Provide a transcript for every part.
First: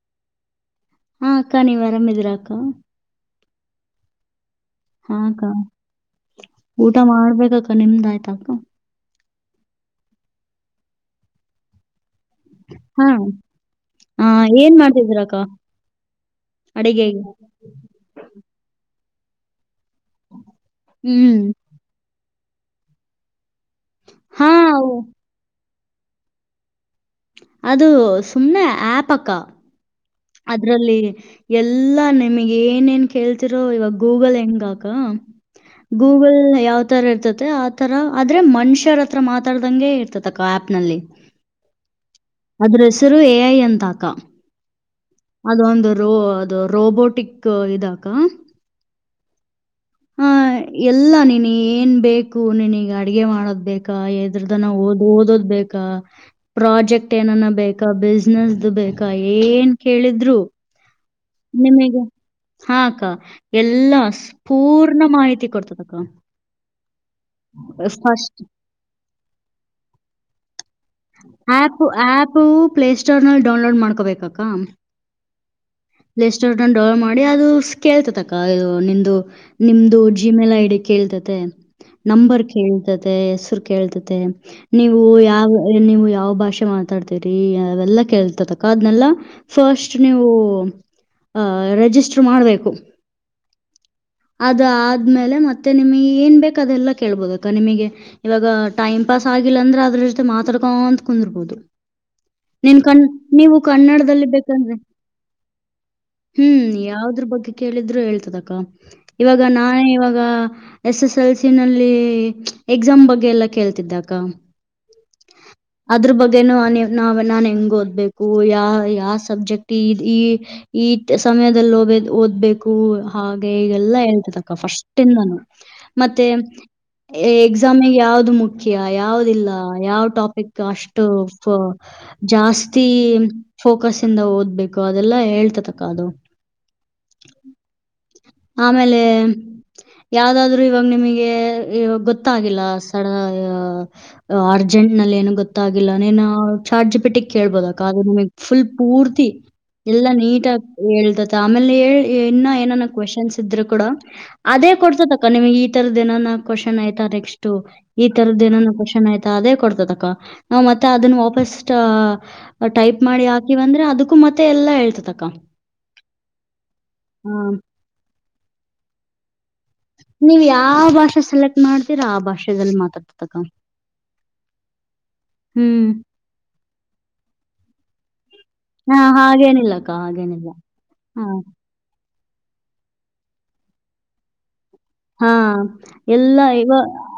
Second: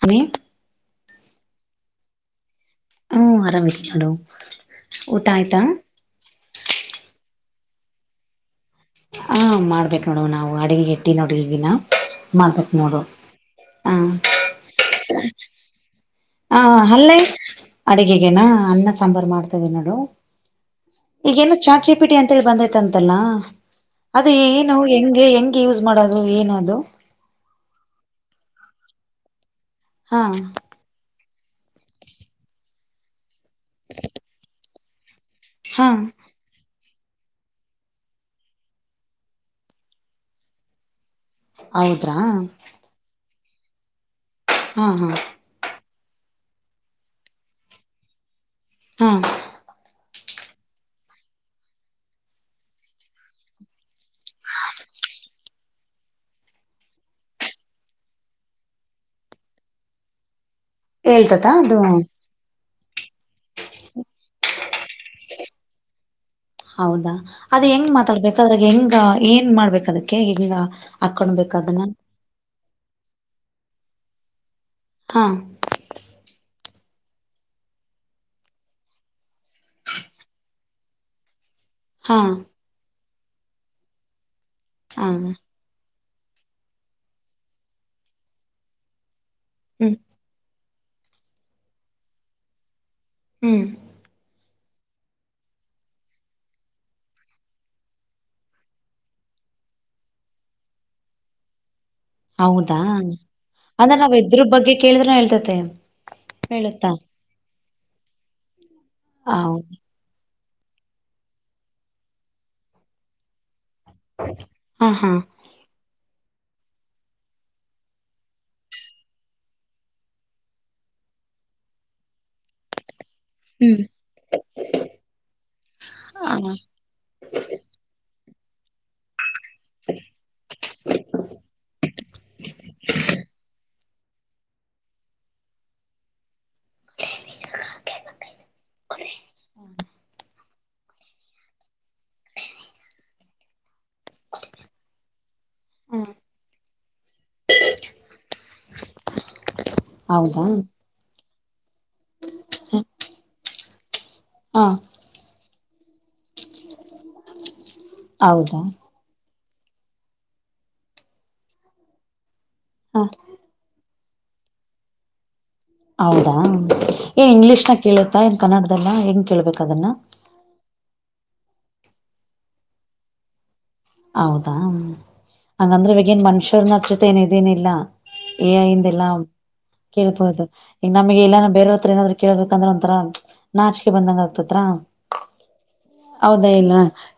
ಪ್ರೀತ್ ನೀವೆನ್ ದಿನ ಹಾಕು ಹ ಆರಾಮತಾನ ಹಾಕ ಊಟ ಮಾಡ್ಬೇಕಕ್ಕ ನಿಮ್ದ್ ಆಯ್ತಾಕ ಹಾ ಮಾಡ್ಬೇಕೇ ನೋಡುವ ನಾವು ಅಡಗೆ ಎಟ್ಟಿ ನೋಡ್ರಿ ಈಗಿನ ಹಾ ಹ ಏನ್ ಮಾಡ್ತಿದಿರ ಅಕ್ಕ ಹ ಅಲ್ಲೆ ಅಡುಗೆಗೆನಾ ಅನ್ನ ಸಾಂಬಾರ್ ಮಾಡ್ತಿದ್ದೇನೆ ಹ್ಮ್ ಈಗೇನು ಚಾಚಿ ಪಿಟಿ ಅಂತ ಹೇಳಿ ಬಂದೈತ ಅಂತಲ್ಲ ಅದ ಹಾ ಏನು ಅವ್- ಹೆಂಗೆ ಹೆಂ ಯೂಸ್ ಮಾಡೋದು ಏನ ಅದು ಅದು ಸುಮ್ಮ ಆಪಕ್ಕಾ ಹಾ ಅದ್ರಲ್ಲಿ ಎಲ್ಲಾ ನಿಮಗ್ ಏನೇನ್ ಕೇಳ್ತ ಇರೋ ಇವಾಗ ಗೂಗಲ್ ಹೆಂಗ ಕ ಹಾ ಗೂಗಲ್ ಯಾವದು ರ ಇರ್ತತೆ ಆತರ ಆದ್ರೆ ಮನುಷ್ಯರ ಹತ್ರ ಮಾತಾಡ್ದಂಗೆ ಇರ್ತತಿಕ್ಕ ಆಪ್ ನಲ್ಲಿ ಹೌದ್ರಾ ಹೇ ಎಂದಕ ಹ್ಮ ಹ್ಮ ಅದೊಂದು ರೋ ಅದು ರೋಬೋಟಿಕ್ ಇದಾಕ ಹ್ಮ್ ಹ ಎಲ್ಲಾ ನೀನ್ ಏನ್ ಬೇಕು ನೀನ್ಗ ಅಡ್ಗೆ ಮಾಡೋದ್ ಬೇಕಾ ಎದ್ರದನ ಓದ ಓದೋದ್ ಬೇಕಾ ಪ್ರಾಜೆಕ್ಟ್ ಏನನ್ನ ಬೇಕಾ ಬಿಸ್ನೆಸ್ ಬೇಕಾ ಏನ್ ಕೇಳಿದ್ರು ಹೇಳ್ತತಾ ಅದು ನಿಮಗೆ ಹಾ ಅಕ್ಕ ಎಲ್ಲಾ ಪೂರ್ಣ ಮಾಹಿತಿ ಕೊಡ್ತದ ಅಕ್ಕ ಅದ ಹೆಂಗ್ ಮಾತಾಡ್ಬೇಕ ಅದ್ರಾಗ ಹೆಂಗ ಏನ್ ಮಾಡ್ಬೇಕ ಅದಕ್ಕೆ ಹೆಂಗ ಹಾಕೊಂಡ್ಬೇಕ ಆಪ್ ಅದನ್ನ ಆಪ್ ಪ್ಲ ಸ್ಟೋರ್ ನಲ್ಲಿ ಡೌನ್ಲೋಡ್ ರೆಕಾರ್ಡ ಮಾಡ್ಕೋಬೇಕಕ್ಕ ಹಾ ಪ್ಲೇ ಸ್ಟೋರ್ ಡೌನ್ಲೋಡ್ ಮಾಡಿ ಅದು ಕೇಳ್ತತ ಅಕ್ಕ ಇದು ನಿಮ್ದು ನಿಮ್ದು ಜಿಮೇಲ್ ಐಡಿ ಕೇಳ್ತತೆ ಹಾ ನಂಬರ್ ಕೇಳ್ತದೆ ಹೆಸರು ಕೇಳ್ತತೆ ನೀವು ಹ ಯಾವ ನೀವು ಯಾವ ಭಾಷೆ ಮಾತಾಡ್ತೀರಿ ಅವೆಲ್ಲಾ ಕೇಳ್ತತಕ್ಕ ಅದನೆಲ್ಲ ಹ್ಮ್ ಫಸ್ಟ್ ನೀವು ಆ ರಿಜಿಸ್ಟರ್ ಮಾಡ್ಬೇಕು ಹ್ಮ್ ಅದ ಆದ್ಮೇಲೆ ಮತ್ತೆ ನಿಮ್ ಏನ್ ಬೇಕ ಅದೆಲ್ಲಾ ಕೇಳ್ಬೋದ ಅಕ ನಿಮಗೆ ಇವಾಗ ಟೈಮ್ ಪಾಸ್ ಆಗಿಲ್ಲ ಅಂದ್ರೆ ಅದ್ರ ಜೊತೆ ಮಾತಾಡ್ಕೊ ಅಂತ ಕುಂದರರ್ಬೋದು ಹೌದಾ ನೀನ್ ಕನ್ ನೀವು ಅಂದ್ರೆ ನಾವ್ ಕನ್ನಡದಲ್ಲಿ ಇದ್ರ ಬಗ್ಗೆ ಬೇಕಂದ್ರೆ ಕೇಳಿದ್ರೆ ಹೇಳ್ತತೆ ಹ್ಮ್ ಹೇಳುತ್ತಾ ಯಾವದ್ರ ಬಗ್ಗೆ ಕೇಳಿದ್ರು ಹೇಳ್ತದಕ್ಕ ಇವಾಗ ಹೌದು ನಾನೇ ಇವಾಗ ಎಸ್ ಎಸ್ ಎಲ್ಸ ನಲ್ಲಿ ಎಕ್ಸಾಮ್ ಬಗ್ಗೆ ಎಲ್ಲ ಕೇಳ್ತಿದ್ದಕ್ಕ ಹಾ ಹಾ ಅದ್ರ ಬಗ್ಗೆನ ನಾನು ಹೆಂಗ್ ಓದ್ಬೇಕು ಯಾ ಯಾವ ಸಬ್ಜೆಕ್ಟ್ ಈ ಈ ಈ ಸಮಯದಲ್ಲಿ ಓದ್ಬೇಕು ಹ್ಮ್ ಲ್ಲ ಹೇತ ಫಸ್ ಮೆ ಹ ಎಕ್ಸಾಮ ಯ ಮು ಮುಖ್ಯ ಯಾವವುದಿಲ್ಲ ಯಾವ್ ಾಪಿಕ್ ಅಷ್ಟು ಜಾಸ್ತಿ ೋಕಸ್ ಿಂದ ಓದ್ಬೇಕು ಅದೆಲ್ಲಾ ಹೇಳ್ತತಕ್ಕ ಅದು [inaudible] ಆಮೇ ಾದ್ರೂ ಇವಾಗ ನಿಮಗೆಾಗ ಗೊತ್ತಾಗಿಲ್ಲ ಸಡ ಅರ್ಜೆಂಟ್ ನಲ್ಲಿ ಏನ ಗೊ ಗೊತ್ತಾಗಿಲ್ಲ ನೀನ್ ಚಾರ್ಜ್ ಪೆಟ್ಟಗ್ ಕೇಳ್ಬೋದ ಆದ್ರೆ ನಮಗ್ ಫುಲ್ ಪೂರ್ತಿ ಎಲ್ಲಾ ಹೌದಾ ನೀಟಗ ಹೇಳ್ತ ತಾಮ ಲ್ಲಿ ಇನ್ನ ಏನ ಕ್ವಶನ್ಸ್ ಇದ್ರು ಕೂಡ ಹಾ ಅದೇ ಕೊಡ್ಸೋ ತಕ್ಕ ನಿಮಗೆ ಈೀತರ ದಿನ ನ ಕ್ವ್ನ್ ಆಯತ ನೆಕ್ಸ್ಟ್ ಈ ತರದ ಹೌದಾ ಏನ ಕ್ವ್ನ್ ಆಯ್ತಾ ಮ ಅದೇ ಕೊಡ್ತದ ಅಕ್ಕ ನಾ್ ಮತ್ತೆ ಅದನ್ನ ವಾಪಸ್ ಟೈಪ್ ಹ ಮಾಡಿ ಹಾಕಿ ಬಂದ್ರೆ ಅದಕ್ ು ಮತ್ತೆ ಎಲ್ಲಾ ಹೇಳ್ತತಕ್ಕ ಹೌದಾ ಏ ಆ ಇಂಗ್ಲಿೀಷ್ ನ ಕೇಳ ನ್ ಕನ್ನಡದಲ್ಲ ಹೆಂಗ್ ಕೇಳ್ಬೇಕು ನೀವ್ ಯಾವ ಭಾಷೆ ಸೆಲೆಕ್ಟ್ ಮಾಡ್ತೀರಾ ಆ ಭಾಷೆದಲ್ಲಿ ಮಾತಾಡ್ತತಕ ಹೌದಾ ಹಂಗಂದ್ರೆ ಇಗೇನ್ ಮನುಷ್ಯ ನ ಜೊತೆ ಏನ ಇದೇನಿಲ್ಲ ಏ ಹಾ ಹಿಂದೆಲ್ಲಾ ಹಾಗೇನಿಲ್ಲಕ್ಕ ಕೇಳ್ಬಹುದು ಹಾಗೇನಿಲ್ಲ ಈಗ ಹ ನಮಗೆ ಎಲ್ಲ ಬೇರವತ್ರ ಏನಾದ್ ಕೇಳ್ಬೇಕಂದ್ರೆ ಒಂಥರಾ ನಾಚಿಕೆ ಬಂದಂಗ ಆಗ್ತತ್ರ ಹಾ ಎಲ್ಲ ಇವ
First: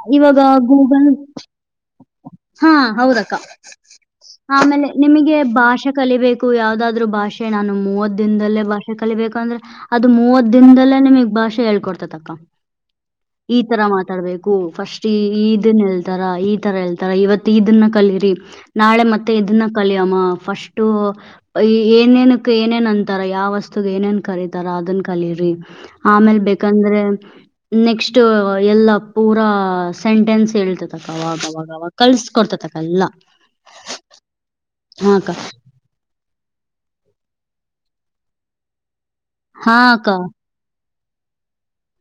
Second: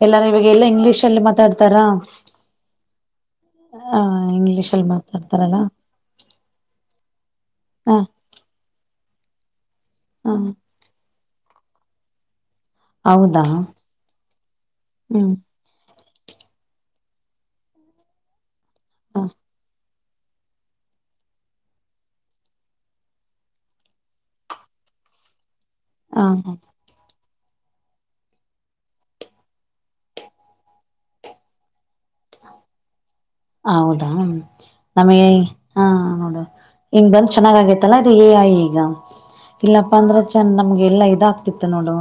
ಎಲ್ಲಾರು ಇವಾಗ ಎಲ್ಲಾ ಇಂಗ್ಲಿೀಷ್ ಗೂಗಲ್ ಅಲ್ಲಿ ಮಾತಾಡ್ತಾರ ಹಾ ಹೌದಕ್ಕ ಆ ಇಂಗ್ಲಿೀಷ್ ಅಲ್ಲಿ ಆಮೇಲೆ ನಿಮಗೆ ಮಾತಾಡ್ತಾರಲ್ಲ ಭಾಷೆ ಕಲಿಬೇಕು ಯಾವ್ದಾದ್ರು ಭಾಷೆ ನಾನು ಹ ಮೂವತ್ ದಿನದಲ್ಲೇ ಭಾಷೆ ಕಲಿಬೇಕು ಪಂದ್ರ ಅದು ಹ ಮೂವತ್ ದಿನದಲ್ಲೇ ನಿಮಗ್, ಭಾಷೆ ಹೇಳ್ಕೊಡ್ತ ದಅಕ್ಕ. ಹೌದಾ ಈ ತರ ಮಾತಾಡ್ಬೇಕು. ಫಸ್ಟ್ ಹ್ಮ್ ಈ ಇದನ್ಲ್, ತರ ಈ ತರ ಎಳ್ತಾರ ಇವತ್ತು ಇದನ್ನ ಕಲರಿ. ನಾಳೆ ಹ ಮತ್ತೆ ಇದನ್ನ [unintelligible] -ಕಲಿಯಮ್ಮ ಫಸ್ಟು ಏನೇನಕ್ ಏನೇನ್ ಅಂತಾರ. ಯಾವ ವಸ್ತುಗೆ ಏನೇನ್ ಕರತಾರ ಅದನ್ ಕಲೀರಿ, ಆಮೇಲ್ ಹ ಬೇಕಂದ್ರೆ, ನೆಕ್ಸ್ಟ್ ಎಲ್ಲ ಪೂರಾ ಸೆಂಟೆನ್ಸ್ ಹೇಳ್ತತಕವಾಗವಾಗಕಲ್ಸ್ಕೊಡ್ತತಕ್ಕಎಲ್ಲ. ಹೌದಾ, ನಮಗೆ ಹಾ ನೋಡು [unintelligible] ಇಂಗ್ ಬಂದ್ ಚೆನ್ನಾಗ್ ಆಗೇತ್ತಲ್ಲ ಅದು ಎಏ ಈಗ. ಹಾ ಇಲ್ಲಪ್ಪ ಅಕ್ಕ ಅಂದ್ರ ಚಂದ ನಮ್ಗೆ [unintelligible] ಎಲ್ಲಾ ಇದಾಗ್ತಿತ್ತು ನೋಡು.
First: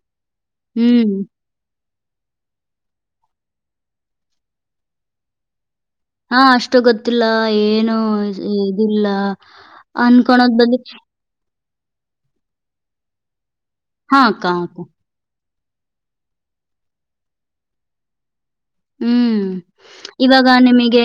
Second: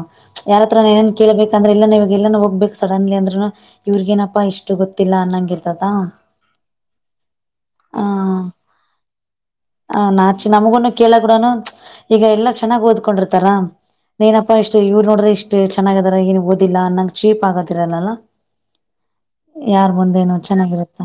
ಯಾರತ್ರಾನನ್ ಏನ್ ಹ್ಮ್ ಕೇಳಬೇಕಂದ್ರೆ ಇಲ್ಲ ನೀವು [unintelligible] ಎಲ್ಲಾನ ಹೋಗ್ಬೇಕು ಸಡನ್ಲಿ ಅಂದ್ರೂನು ಇವ್ರಗ ಏನಪ್ಪಾ ಇಷ್ಟು ಗೊತ್ತಿಲ್ಲ ಅನ್ನಂಗಿಲಾ. ಹಾ ಅಷ್ಟು ಗೊತ್ತಿಲ್ಲ ಏನು ಇದಿಲ್ಲ ಆ ನಾಚಿ ಅನ್ಕಳೋದ್ ನಮಗುನು ಬಂದಕ್ಕೆ., ಕೇಳಕೂಡನು ಈಗ ಎಲ್ಲಾ ಚೆನ್ನಾಗ್ ಓದ್ಕೊಂಡಿರ್ತಾರಾ., ಹಾ ಅಕ್ಕ ಹಾ ನೇನಪ್ಪಾ ಇಷ್ಟು ಅಕ್ಕ ಇವ್ರು ನೋಡ್ರೆ ಇಷ್ಟು [unintelligible] ಚೆನ್ನಾಗದಾರ ಏನಗ್ ಓದಿಲ್ಲ ಅನ್ನಂಗ ಚೀಪ್ ಆಗದಿರಲ್ಲಾ [unintelligible] ಹ್ಮ್, ಇವಾಗ ಚೆನ್ನಾಗಿರುತ್ತ ನಿಮಗೆ.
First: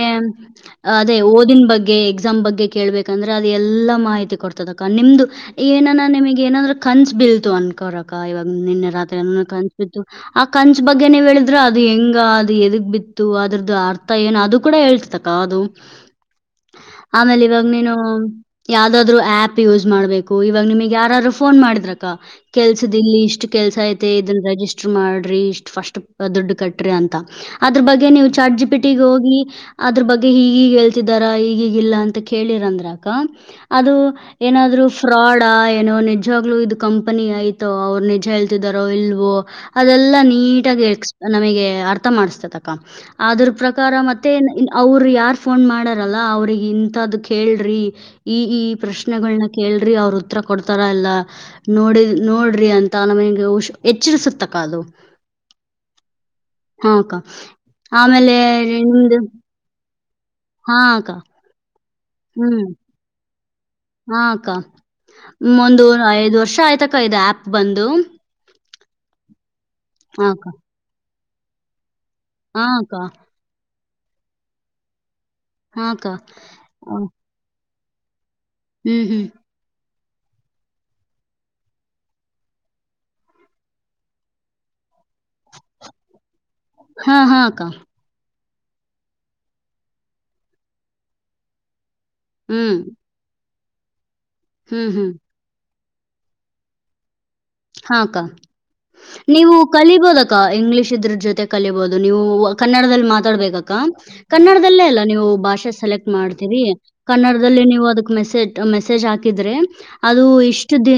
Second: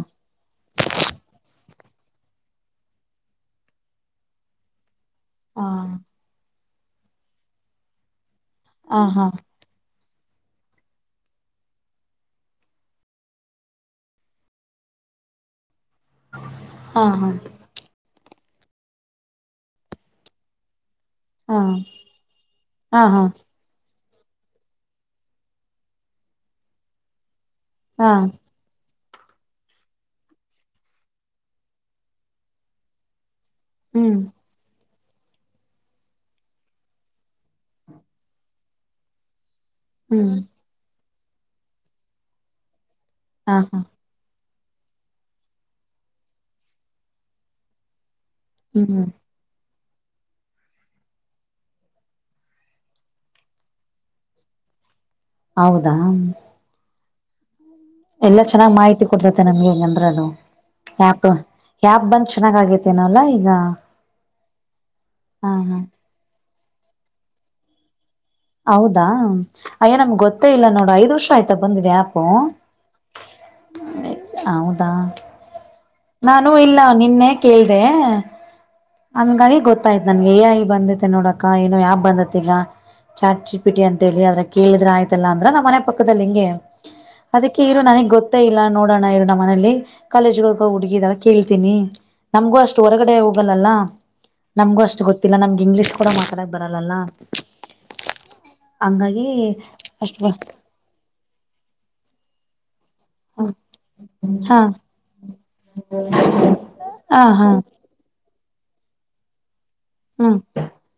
ಅದೇ ಓದ [unintelligible] -ಬಗ್ಗೆ ಎಕ್ಸಾಮ್ ಬಗ್ಗೆ ಕೇಳ್ಬೇಕಂದ್ರೆ ಅದು ಎಲ್ಲ ಮಾಹಿತಿ ಕೊಡ್ತದೆಅಕ್ಕ. ನಿಮ್ದು ಹ -ಏನಾನ ನಿಮಗೆ ಏನಾದ್ರ, ಕನ್ಸ್ ಬಿಲ್ತು ಅನ್ಕೋರಕ್ಕ ಇವಾಗ, ನಿನ್ನೆ ರಾತ್ರಿ ಹ ಅಲ್ಲ ಕನ್ಿಸ್ಬಿದ್ದು [unintelligible] ಆ ಕನ್ಸಬಗ್ಗೆ ನೀವ್ ಹೇಳಿದ್ರೆಅದು ಹೆಂಗ, ಅದು ಎದಕ್ ಬಿತ್ತು ಅದ್ರದ್ದ ಅರ್ಥ ಏನು ಅದು ಕೂಡ ಹೇಳ್ತಕ್ಕ ಅದು. ಹಾ ಹಾ ಆಮೇಲೆ ಇವಾಗ ನೀನು... ಯಾವ್ದಾದ್ರು ಆ್ಯಪ್ ಯೂಸ್ ಮಾಡ್ಬೇಕು. ಇವಾಗ ನಿಮಗ್ ಯ - [unintelligible] ಹಾ ಹಾ ಫೋನ್ ಮಾಡಿದಕ ಕೆಲ್ಸ ಹಾ ಇಲ್ಲಿ ಹಾ ಇಷ್ಟ ಕೆಲ್ಸ ಆಯ ಮತ್ತ ಇದನ್ನ ರಜಿಸ್ಟರ್ ಮಾಡ್ರಿ ಇಷ್ಟ ಫಸ್ಟ್ ದುಡ್ಡು ಕಟ್ಟ್ರಿ ಅಂತ. ಅದ್ರ ಬಗ್ಗೆ ಹಾ ನೀವು ಚಾರ್ಜಿ ಬಿಟ್ಟ [unintelligible] -ಟ್ಟಗ ಹೋಗಿ ಅದ್ರ ಬಗ್ಗೆ ಹೀಗೀಗ ಹೇಳ್ತಿದಾರ ಈಗಿಗ ಇಲ್ಲಾ ಅಂತ ಕೇಳಿರಂದ್ರಕ್ಕ. -ಅದು ಹ್ಮ್ ಏನಾದ್ರು.. ಫ್ರಾಡಾ ಏನೋ ನಿಜವಾಗ್ಲುೂ ಇದು ಕಂಪನಿ ಆಯ್ತೋ ಅವ್ರು ನಿಜ ಹೇಳ್ತಿದಾರೋ ಇಲ್ವೋ ಅದೆಲ್ಲಾ ಹ್ಮ್ ನೀಟಾಗಿ ಇರ್ಕ್ ನಮಗೆ ಅರ್ಥ ಅರ್ಥ ಮಾಡಿಸತತಕ ಅದರ ಹಾ ಹಾ ಪ್ರಕಾರ ಮತ್ತೆ ಎನ್ ಅವರು ಯಾರ್ ಫೋನ್ ಮಾಡಾರಲ್ಲ ಅವ್ರಿಗೆ ಇಂಥದ್ದ ಕೇಳ್ರಿ ಈ ಈ ಹ್ಮ್ ಹ್ಮ್ ಪ್ರಶ್ನೆಗಳನ್ನ ಕೇಳ ರಿ ಅವರು ಉತ್ತತ್ರರ ಕೊಡ್ತಾರ ಇಲ್ಲಾ ನೋಡಿ ನೋಡ್ರಿ ಅಂತ ನಮಗೆ ಹಷ್ ಎಚ್ಚಸತಕ್ಕ ಅದು ಹೌದಾ ಹಮ್ ಅಕ್ಕ ಆಮೇಲೆ ಎಲ್ಲಾ ಚೆನ್ನಾಗಿ ಮಾಹಿತಿ ನಿಮ್ದು ಕೊಟ್ಟಿರುತ್ತಾರೆ ನಮಗೆ ಹೆಂಗಂದ್ರ ಅದು ಹಾ ಅಕ್ಕಾ ಆ್ಯಪ್ ಆ್ಯಪ್ ಬಂದ್ ಚೆನ್ನಾಗ ಆಗೇತೆೇನಲ್ ಈಗ ಹ್ಮ್ಮ್ ಅಕ್ಕ ಹ ಹ ಒಂದು ಐದು ವರ್ಷ ಆಯ್ತಕ್ಕ ಇದೆ ಆ್ಯಪ್ ಬಂದು ಹೌದಾ ಅಯ್ಯ ನಮ್ಗ್ ಹಾ ಅಕ್ಕ ಗೊತ್ತೇ ಇಲ್ಲ ನೋಡ ಐದ್ ವರ್ಷ ಆಯ್ತಾ ಬಂದಿದೆ ಹಾ ಅಕ್ಕಾ ಅವುದಾ ಹಾ ಅಕ್ಕ ನಾನು ಇಲ್ಲ ಹ್ಮ್ ನಿನ್ನೆ ಕೇಳ್ತ ದೇ ಹ್ಮ್ ಹಂಗಾಗಿ ಗೊತ್ತ ಆಯ್ತ ನನ್ಗೆ ಐ ಬಂದೈತೆ ನೋಡಕ ಏೋ ಯಾಪ್ ಬಂದತ್ ಈಗ ಚಾಟ್ ಚಾಟ್ ಜಿಪಿಟಿ ಅಂತ ಹೇಳಿ ಅ್ರ ಕೇಳಿದ್ರೆ ಆಯ್ತು ಅಂದ್ರ ನಮ್ಮ್ ಮನೆ ಪಕ್ಕದಲ್ಲಿ ಹಿಂಗೆ ಹಾ ಹಾ ಅದಕ್ಕೆ ಅಕ್ಕ ಇ ನನಗ್ ಗೊತ್ತ ಗೊತ್ತ ಇಲ್ಲ ನೋಡೋಣ ಇರೋಣ್ಣ ಮನಲಿ ಕಾಲೇಜ್ಗಗ ಹುಡುಗಿದಳ ಕೇಳ್ತೀನಿ ನಮ್ಗೂ ಹ್ಮ್ ಅಷ್ಟ ಹೊರಗಡೆ ಹೋಗಲ್ಲ ಇತ್ತಲ್ಲ ನಮ್ಗೂ ಹ್ಮ್ ಅಷ್ಟು ಹ್ಮ್ ಗೊತ್ತಿಲ್ಲ ನಮಗೆ ಇಂಗ್ಲೀಷ್ ಕೂಡ ಮಾತಾಡಕ್ ಬರಲ್ಲಲ್ಲ ಹಾಕ್ಕ ಹಂಗಾಗಿ ನೀವು ಅಷ್ಟು ಕಲಿಬೋದಕ್ಕ ಇಂಗ್ಲಿೀಷ್ ಇದ್ರ ಜೊತೆ ಕಲಿಬೋದ ನೀವು ಕನ್ನಡದಲ್ಲಿ ಮಾತಾಡ್ಬೇಕ ಹಾ ಕನ್ನಡದಲ್ಲೇ ಅಲ್ಲ ನೀವು ಭಾಷೆ ಸೆಲೆಕ್ಟ್ ಮಾಡ್ತೀರಿ ಹಾ ಹಾ ಕನ್ನಡದಲ್ಲಿ ನೀವು ಅದ ಮೆಸೇಜ್ ಮೆಸೇಜ್ ಹಾಕಿದರೆ ಅದು ಹ್ಮ್ ಇಷ್ಟು ದ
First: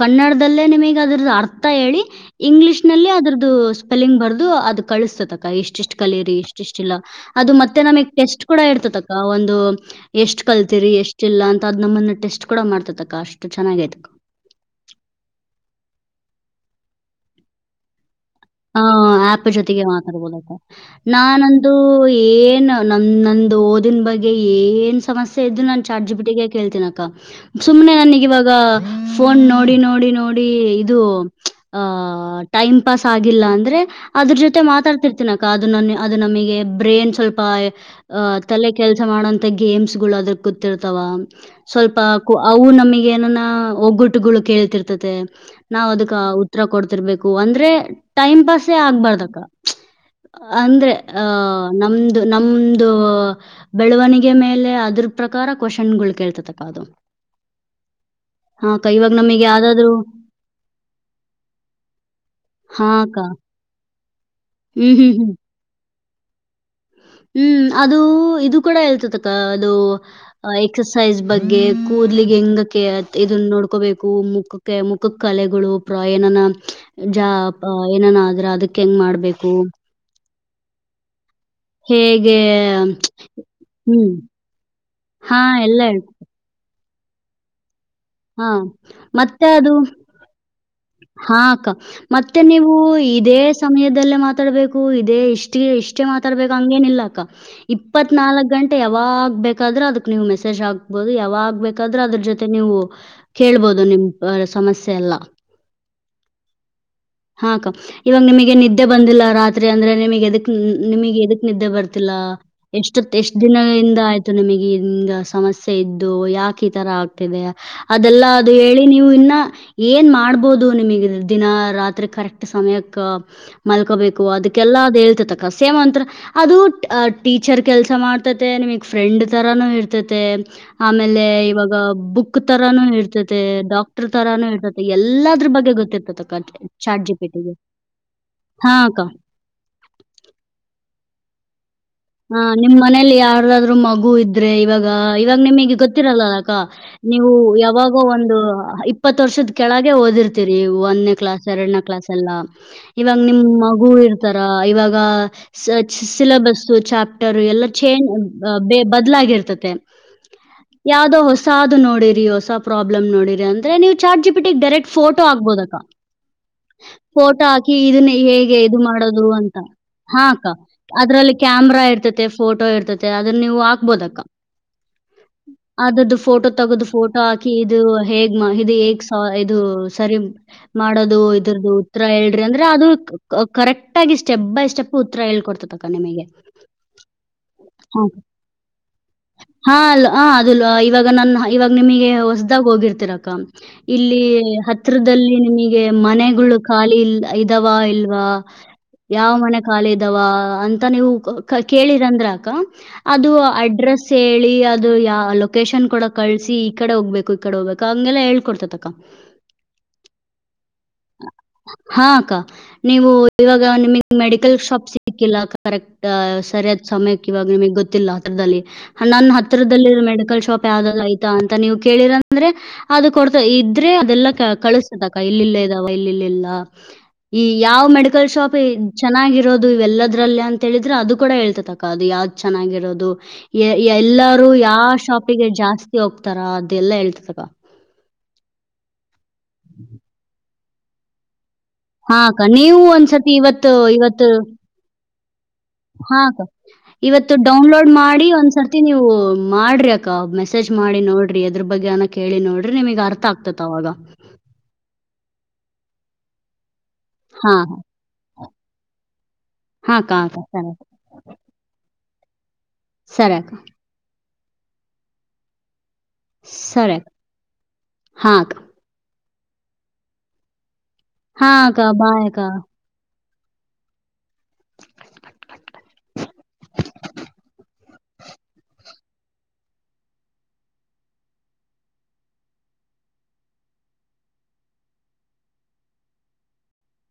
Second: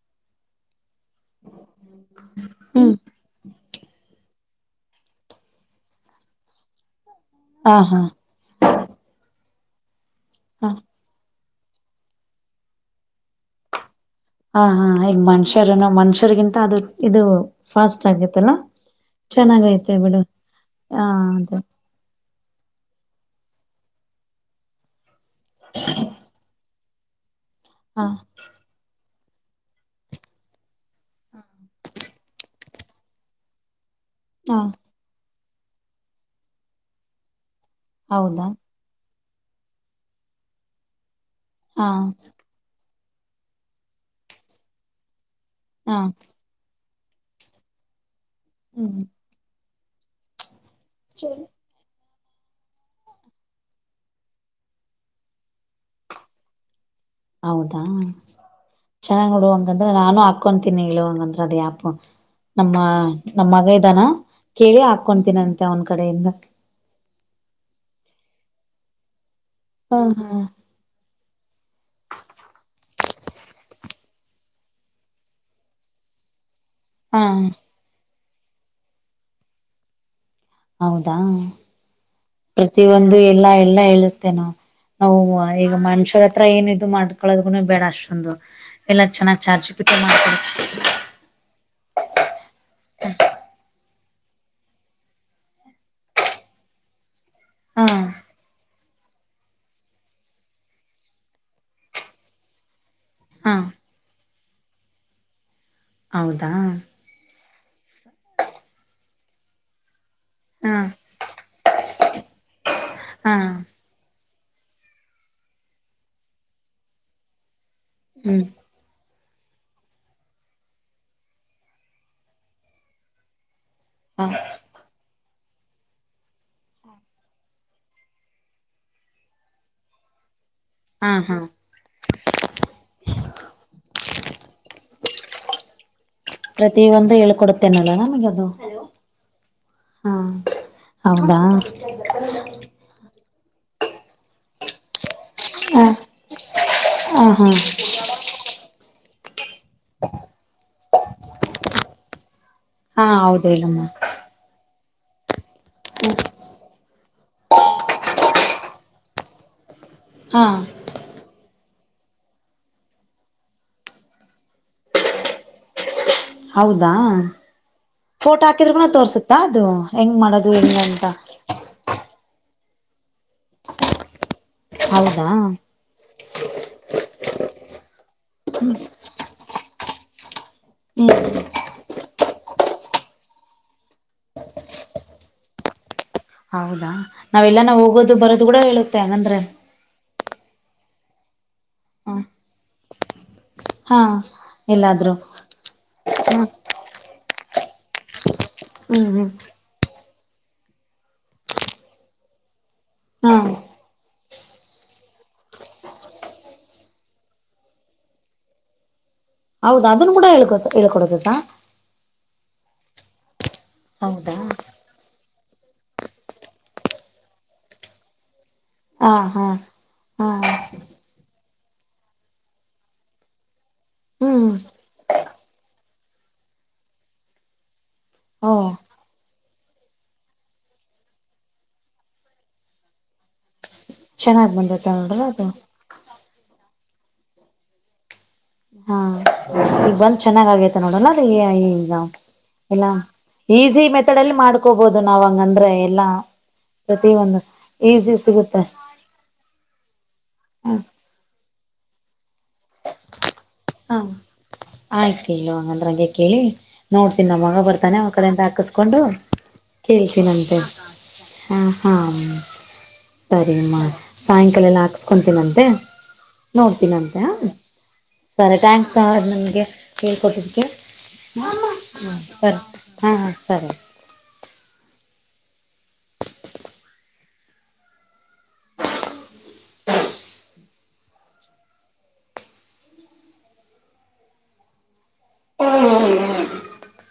ಕನ್ನಡದಲ್ಲೇ ನಿಮಗೆ ಅದ್ರದ್ದ ಅರ್ಥ ಹೇಳಿ ಇಂಗ್ಲಿೀಷ್ ಹ್ಮ್ ನಲ್ಲಿ ಅದ್ರದ್ದ ಪಲಿಂಗ್ ಬರ್ದು ಅದು್ ಕಳಿಸತಕ್ಕ ಎಷ್ಟಿಷ್ಟ್ ಕಲಿಯರಿ ಎಷ್ಟಿಷ್ಟ ಇಲ್ಲ ಅದು ಹಾ ಮತ್ತೆ ಹಾ ನಮಗ್ ಟೆಸ್ಟ್ ಕೂಡ ಇರ್ತತಕ್ಕ ಒಂದು [inaudible] ಎಷ್ಟ್ ಹಾ ಕಲ್ತರಿ ಎಷ್ಟ ಇಲ್ಲ ಅಂತ ಅದ್ ನಮ್ಮನ್ನ ಟೆಸ್ಟ್ ಕೂಡ ಮಾಡ್ತಕ್ಕ ಅಷ್ಟು ಚೆನ್ನಾಗೈಐತಕ್ ಹ ಹಾ ಈಗ ಮನುಷ್ಯರನ ಮನುಷ್ಯರಿಗಿಂತ ಅದು ಇದು ಫಾಸ್ಟ್ ಆಗಿತ್ತು ಹ ಆಪ್ ಜೊತೆಗೆ ಮಾತಾಡ್ಬೋದ್ ಹ ಅದೇ ನಾನಂದು ಏನ್ ನ ನಂದು ಓದ ಇದನ್ ಬಗ್ಗೆ ಏನ್ ಸಮಸ್ಯೆ ಇದ್ದ ನಾ ಚಾರ್ಜಿಪಟಿಗೆ ಕೇಳ್ತೀನ [inaudible] ಸುಮ್ನೆ ಹ ನನಗ ಇವಾಗ ಫೋನ್ ನೋಡಿ ನೋಡಿ ನೋಡಿ ಇದು ಅ ಟೈಮ್ ಪಾಸ್ ಆಾಗಿಲ್ಲ ಅಂದ್ರೆ ಅದ್ರ ಹ ಜೊತೆ ಮಾತಾತಿರ್ತೀನಾ ಅದು ನನ್ನ ಅದು ನಮಗೆ ಬ್ರೇನ್ ಸ್ವಲ್ಪ ಅ ಹೌದಾ ತಲೆ ಕೆಲ್ಸ ಮಾಡೋಂತ ಮ ಗೇಮ್ಸ್ ಗಳು ಅದ್ರ ಕೂತಿರ್ತಾವ ಹಾ ಸ್ವಲ್ಪಕ ಅವು ನಮಗ್ ಏನ ಒಗ್ಗುಟ್ಟುಗಳು ಕೇೇಳತಿರ್ತತೆ ನಾವ್ ಹಾ ಅದಕ್ ಉತ್ತರ ಕೊಡ್ ಇರ್ಬೇಕು ಅಂದ್ರೆ ಟೈಮ್ ಪಾಸೇ ಹ್ಮ್ ಆಗ್ಬಾರ್ದಕ್ಕ ಅಂದ್ರೆ ಅಹ ನಮ್ದ ನಮ್ದ ಬೆಳವಣಿಗೆ ಮೇಲೆ ಅದ್ರ ಪ್ರಕಾರ ಕ್ವಶನ್ ಕೇಳ್ತತಕ್ಕ ಅದು ಹೌದಾ ಹಾ ಅಕ್ಕ ಇವಾಗ ಚೆನ್ನಾಗ್ ನಮಗೆ ನಡುುವ ಹಂಗಂದ್ರ ಯಾವ್ದಾದ್ರು ನಾನು ಹಾಕೊತೀನಿ ಇ ಹಂಗಂದ್ರ ಅದ ಯಾಪು ನಮ್ಮ ಹಾ ಅಕ್ಕ ನಮ್ಮ ಮಗ ಇದಾನ ಕೇಳಿ ಹ್ಮ್ ಹ್ಮ್ ಹ್ಮ್ ಹಾಕೊತೀನಿಂತೆ ಅವ ಕಡೆೆಯಿಂದ ಹ್ಮ್ ಅದು ಇದು ಕೂಡ ಹೇಳ್ತ ಅದು ಹ ಹಾ ಎಕ್ಸಸೈಸ್ ಬಗ್ಗೆ ಕೂದಲಿ ಹೆಂಗಕ್ಕೆ ಇದನ್ನು ನೋಡ್ಕೋಬೇಕು ಮುಖಕ್ಕೆ ಮುಖ ಕಲೆಗಳು ಪ್ರಯಾಣನ ಹಾ ಜಾ ಅ ಏನ ನ ಅ್ರೆ ಅದಕ್ಕೆ ಹೆಂಗ್ ಮಾಡ್ಬೇಕು ಹೌದಾ ಹೇಗೆ ಪ್ರತಿಯೊಂದ್ ಎಲ್ಲಾ ಎಲ್ಲ ಹ್ಮ್ ಹೇಳುತ್ತೆ ನೊ ನಾವು ಹಾ ಈಗ ಎಲ್ಲ ಹೇಳ್ ಮನುಷ್ಯರ ಹತ್ರ ಏನ್ ಇದು ಮಾಡ್ಕೊಳ್ಳೋದೂ ಬೇಡಷ್ಟ ಹಾ ಎಲ್ಲಾ ಚೆನ್ನಾಗ್ ಮತ್ತೆ ಚಾರ್ಜಿ ಅದು ಪಿಟ ಮಾಡ್ಕ ಮತ್ ಮತ್ತೆ ನೀವು ಇದೇ ಸಮಯದ ಲ್ಲೇ ಮಾತಾಡ್ಬೇಕು ಇದೇ ಇಷ್ಟ ಇಷ್ಟೇ ಮಾತಾಡ್ಬೇಕು ಹಂಗೇನ ಇಿಲ್ಲ ಅಕ್ಕ ಹಾ ಇಪ್ಪತ್ನಾಾಲ್ಕಕ್ ಗಂಟೆ ಯಾವಾಗ್ ಬೇಕಾದ್ರೆ ಅದಕ್ ನೀವು ಮೆಸೇಜ್ ಆಾಕ್ಬಹುದು ಯಾವಾಗ್ ಬೇಕಾದ್ರೆ ಅದ್ರ ಜೊತೆ ನೀವು ಹಾ ಕೇಳ್ಬೋದು ನಿಮ್ ಆ ಸಮಸ್ಯೆ ಅಲ್ಲ ಹೌದಾ ಹಾಕ ಇವಾಗ ನಿಮಗೆ ನಿದ್ದೆ ಬಂದಿಲ್ಲ ರಾತ್ರಿ ಅಂದ್ರೆ ನಿಮಗೆ ಹಾ ನಿಮಗೆ ಎಕ್ಕೆ ನಿದ್ದೆ ಬರ್ತ [inaudible] ಎಷ್ಟ ಹಾ ಎಷ್ಟ್ ದಿನಗಳಿಂದ ಆಯ್ತು ನಿಮಗೆ ಹಂಗ ಸಮಸ್ಯೆ ಇದ್ದು ಯಾಕೆ ಈ ತರ ಆಗ್ತಿದೆ ಅದೆಲ್ಲಾ ಹ್ಮ್ ಅದು ಹೇಳಿ ನೀವು ಇನ್ನ ಏನ್ ಮಾಡ್ಬೋದು ನಿಮಗೆ ದಿನ ರಾತ್ರಿ ಅ ಕರೆಕ್ಟ್ ಸಮಯಕ್ಕಾ ಹ ಮಲ್ಕೋಬೇಕು ಅದಕ್ಕೆಲ್ಲ ಅದು ಹೇಳ್ತ ಕಸೇಮ ಅಂಂತರ ಅದು ಟೀಚರ್ ಕೆಲ್ಸ ಮಾಡ್ತತೆ ನಿಮಗ್ ಫ್ರೆಂಡ್ ತರಾನು ಇರ್ತತೆ ಹಾ ಆಮೇಲೆ ಹಾ ಇವಾಗ ಬುಕ್ ತರಾನೂ ಹೇಳ್ತತೆ ಡಾಕ್ಟರ್ ತರಾನು ಹೇರ್ತತಿ ಎಲ್ಲದ್ರ ಬಗ್ಗೆ ಗೊತ್ತಿರ್ತತ ಕ ಪ್ರತಿಯ ಒಂದು ಹೇಳ್ಕೊಡುತ್ತೇನಲ್ಲ ನಮಗದು ಹಾ ಅಕ್ಕ ಹೌದಾ ಹಾ ನಿಮ್ ಮನೇಲಿ ಯಾವ ಯಾದ್ರರು ಮಗು ಇದ್ರೆ ಇವಾಗ ಇವಾಗ ನಿಮಗೆ ಹ ಗೊತ್ತಿರಲ್ಲಲ್ಲಕ್ಕ ನೀವು ಹ ಹಾ ಯಾವಾಗೋ ಒಂದು ಇಪ್ಪತ್ತು ವರ್ಷದ ಕೆಳಗೆ ಓದಿರ್ತಿೀರಿ ಒಂದನೇ ಕ್ಲಾಸ್ ಎರಡನೇ ಕ್ಲಾಸ್ ಎಲ್ಲ ಹಾ ಇವಾಗ ನಿಮ್ ಹೌದು ಹೇಳಮ್ಮ ಮಗು ಇರ್ತಾರ ಇವಾಗ ಸಿಲಬಸ್ ಚಾಪ್ಟರ್ ಎಲ್ಲ ಚೇಂಜ್ ಬದ್ಲಾಗಿರ್ತತೆ ಹಾ ಯಾವ್ದೋ ಹೊಸ ಹೊಸ ಅದು ನೋಡಿರಿ ಹೊಸ ಪ್ರಾಬ್ಲಮ್ ನೋಡಿರಿ ಅಂದ್ರೆ ನೀವು ಚಾರ್ಜಿ ಬಿಟ್ಟಿಗೆ ಡೈರೆಕ್ಟ್ ಫೋಟೋ ಆಗ್ಬೋದಕ್ಕಾ ಹೌದಾ ಫೋಟೋ ಹಾಕಿ ಇದನ್ನ ಫೋಟೋ ಹೇಗೆ ಇದು ಹಾಕಿದ್ರಗುನು ಮಾಡದ್ರು ತೋರ್ಸುತ್ತಾ ಅಂತ ಅದು ಹೆಂಗ್ ಹಾಕ್ಕ ಮಾಡೋದು ಹೆಂಗ ಅಂತ ಅದ್ರಲ್ಲಿ ಕ್ಯಾಮ್ರಾ ಇರ್ತತೆ ಫೋಟೋ ಇರ್ತತೆ ಅದನ್ನ ನೀವು ಹಾಕ್ಬೋದಕ್ಕ ಹೌದಾ ಅದದ್ದು ಫೋಟೋ ತಗೋದು ಫೋಟೋ ಹಾಕಿ ಇದು ಹೇಗ್ ಇದು ಹೇಗ್ ಇದು ಸರಿ ಹ್ಮ್ ಮಾಡೋದು ಇದ್ರದು ಉತ್ತರ ಹೇಳ್ರಿ ಅಂದ್ರೆ ಅದು ಕರೆಕ್ಟ್ ಆಗಿ ಸ್ಟೆಪ್ ಬೈ ಸ್ಟೆಪ್ ಉತ್ತರ ಹೇಳ್ಕೊಡ್ತತಕ್ಕ ನಿಮಗೆ ಹೌದಾ ನಾವೆಲ್ಲಾನ ಹಾ ಹೋಗೋದು ಬರೋದು ಕೂಡ ಹೇಳುತ್ತೆ ಹಂಗಂದ್ರೆ ಹ ಅದು ಇವಾಗ ನಾ ಇವಾಗ ನಿಮಗೆ ಹ ಹೊಸ್ದಾಗ ಹೋಗಿರ್ತಿರಕ್ಕ ಹಾ ಇಲ್ಲಿ ಎಲ್ಲಾದ್ರೂ ಹತ್ರಿರದಲ್ಲಿ ನಿಮಗೆ ಹ್ಮ ಮನೆಗಳು ಖಾಲಿ ಇಲ್ಲ ಇದಾವ ಇಲ್ವಾ ಹ್ಮ್ ಹ್ಮ್ ಯಾವ ಮನೆ ಖಾಲಿ ಇದ್ದಾವ ಅಂತ ನೀವು ಕೇಳಿರಂದ್ರಕ್ಕ ಅದು ಹಾ ಅಡ್ರೆಸ್ ಸಿ ಅದು ಯಾ ಲೊಕೇಶನ್ ಕೂಡ ಕಳ್ಸಿ ಈ ಕಡೆ ಹೋಗ್ಬೇಕು ಈ ಕಡೆ ಹೋಗ್ಬೇಕು ಹಂಗೆಲ್ಲಾ ಹೇಳ್ಕೊಡ್ತದತಕ್ಕ ಹೌದ ಅದನ್ನು ಕೂಡ ಹೇಳ್ಕೊತ ಹೇಳಳಕೂಡದದಾ ಹಾ ಅಕ್ಕ ನೀವು ಇವಾಗ ನಿಮಗ್ ಮೆಡಿಕಲ್ ಶಾಪ್ ಸಿ ಸಿಕ್ಕಿಲ್ಲ ಕರೆಕ್ಟ್ ಸರಿಯಾದ್ ಸಮಯಕ್ಕೆ ಇವಾಗ ನಿಮಗ್ ಗೊತ್ತಿಲ್ಲ ಹತ್ರದಲ್ಲಿ ಹಾ ನನ್ ಹಾ ಹತ್ತತ್ರದಲ್ಲಿ ಹಾ ಮೆಡಿಕಲ್ ಶಾಪ್ ಯಾವ್ದ ಆಯ್ತ ಅಂತ ನೀವು ಕೇಳಿರಂದ್ರೆ ಅದು ಕೊಡ್ತ ಇದ್ರೆ ಅದೆಲ್ಲ ಹ್ಮ್ ಕಳಸತದಕ ಇಲ್ಲಿ ಾವ ಇಲ್ಲಿಲ್ಲಿಲ್ಲ ಈ ಯಾವ್ ಮೆಡಿಕಲ್ ಓ ಶಾಪ್ ಚೆನ್ನಾಗಿರೋದು ಇವೆಲ್ಲದ್ರಲ್ಲಿ ಅಂತ ಹೇಳಿದ್ರೆ ಅದು ಕೂಡ ಹೇಳ್ತತಕ್ಕ ಅದು ಯಾವ್ದ್ ಚೆನ್ನಾಗಿರೋದು ಎಲ್ಲಾರೂ ಚೆನ್ನಾಗ್ ಯಾವ ಬಂದೈತೆ ನೋಡ್ರ ಅದು ಶಾಪಿಗೆ ಜಾಸ್ತಿ ಹೋಗ್ತಾರಾ ಅ ಅ ಎಲ್ಲಾ ಹೇಳ್ತತಗ ಹಾ ಈಗ ಬಂದ್ ಚೆನ್ನಾಗ್ ಆಗೇತೆ ನೋಡೋಣ ಅದ ಹಾಕ್ಕ ನೀವು ಒಂದ್ಸತಿ ಇವತ್ತು ಮೆಥಡ್ ಇವತ್ತು ಅಲ್ಲಿ [inaudible] ಎಲ್ಲಾ ಹಾಕ್ಕ ಪ್ರತಿ ಇವತ್ತು ಒಂದು ಡೌನ್ಲೋಡ್ ಈಸಿ ಮಾಡಿ ಸಿಗುತ್ತೆ ಒಂದ್ಸರ್ತಿ ನೀವು ಮಾಡ್ರಿ ಅಕ್ಕ ಮೆಸೇಜ್ ಹ ಮಾಡಿ ನೋಡ್ರಿ ಅದ್ರ ಬಗ್ಗೆ ಅನಕ್ ಕೇಳಿ ನೋಡ್ರಿಮಗ್ ಅರ್ಥ ಆಗ್ತದೆ ಹಾ ಆಯ್ತುಲ್ಲೋ ಅ ನಗೆ ಕೇಳಿ ನೋಡ್ತೀನಿ ನನ್ ಹಾ ಮಗ ಬರ್ತಾನೆ ಅವಗ ಕರೆನ್ಸ್ ಹಾಕ್ಸ್ ಕಸ್ಕೊಂಡು ಹಾ ಅಕ್ಕ ಅಕ್ಕ ಕೇಳ್ತೀನಂತೆ ಸರಿ ಅಕ್ಕ, ಹ ಹಾ ಸರಿ ಅಕ್ಕ ಸರಿಮ್ಮ ಸಾಯಂಕಾಲ ಎಲ್ಲಾ ಹಾಕ್ಸ್ಕೊಂತೀನಂತೆ ನೋಡ್ತೀನ ಸರಿ ಅಕ್ಕ ಅಂತೆ ಹಾ ಅಕ್ಕ ಸರಿ ಥ್ಯಾಂಕ್ಸ್ ನ ನಗೆ ಹೇಳ್ಕೊಟ್ಟಿದ್ದಕ್ಕೆ ಹಾ ಅಮ್ಮ ಅಕ್ಕ ಬಾಯ್ ಅಕ್ಕ ಸರಿ ಹಾ ಹಾ ಸರೆ ಚು ಚು ಹ್ಮ ಹ ಹ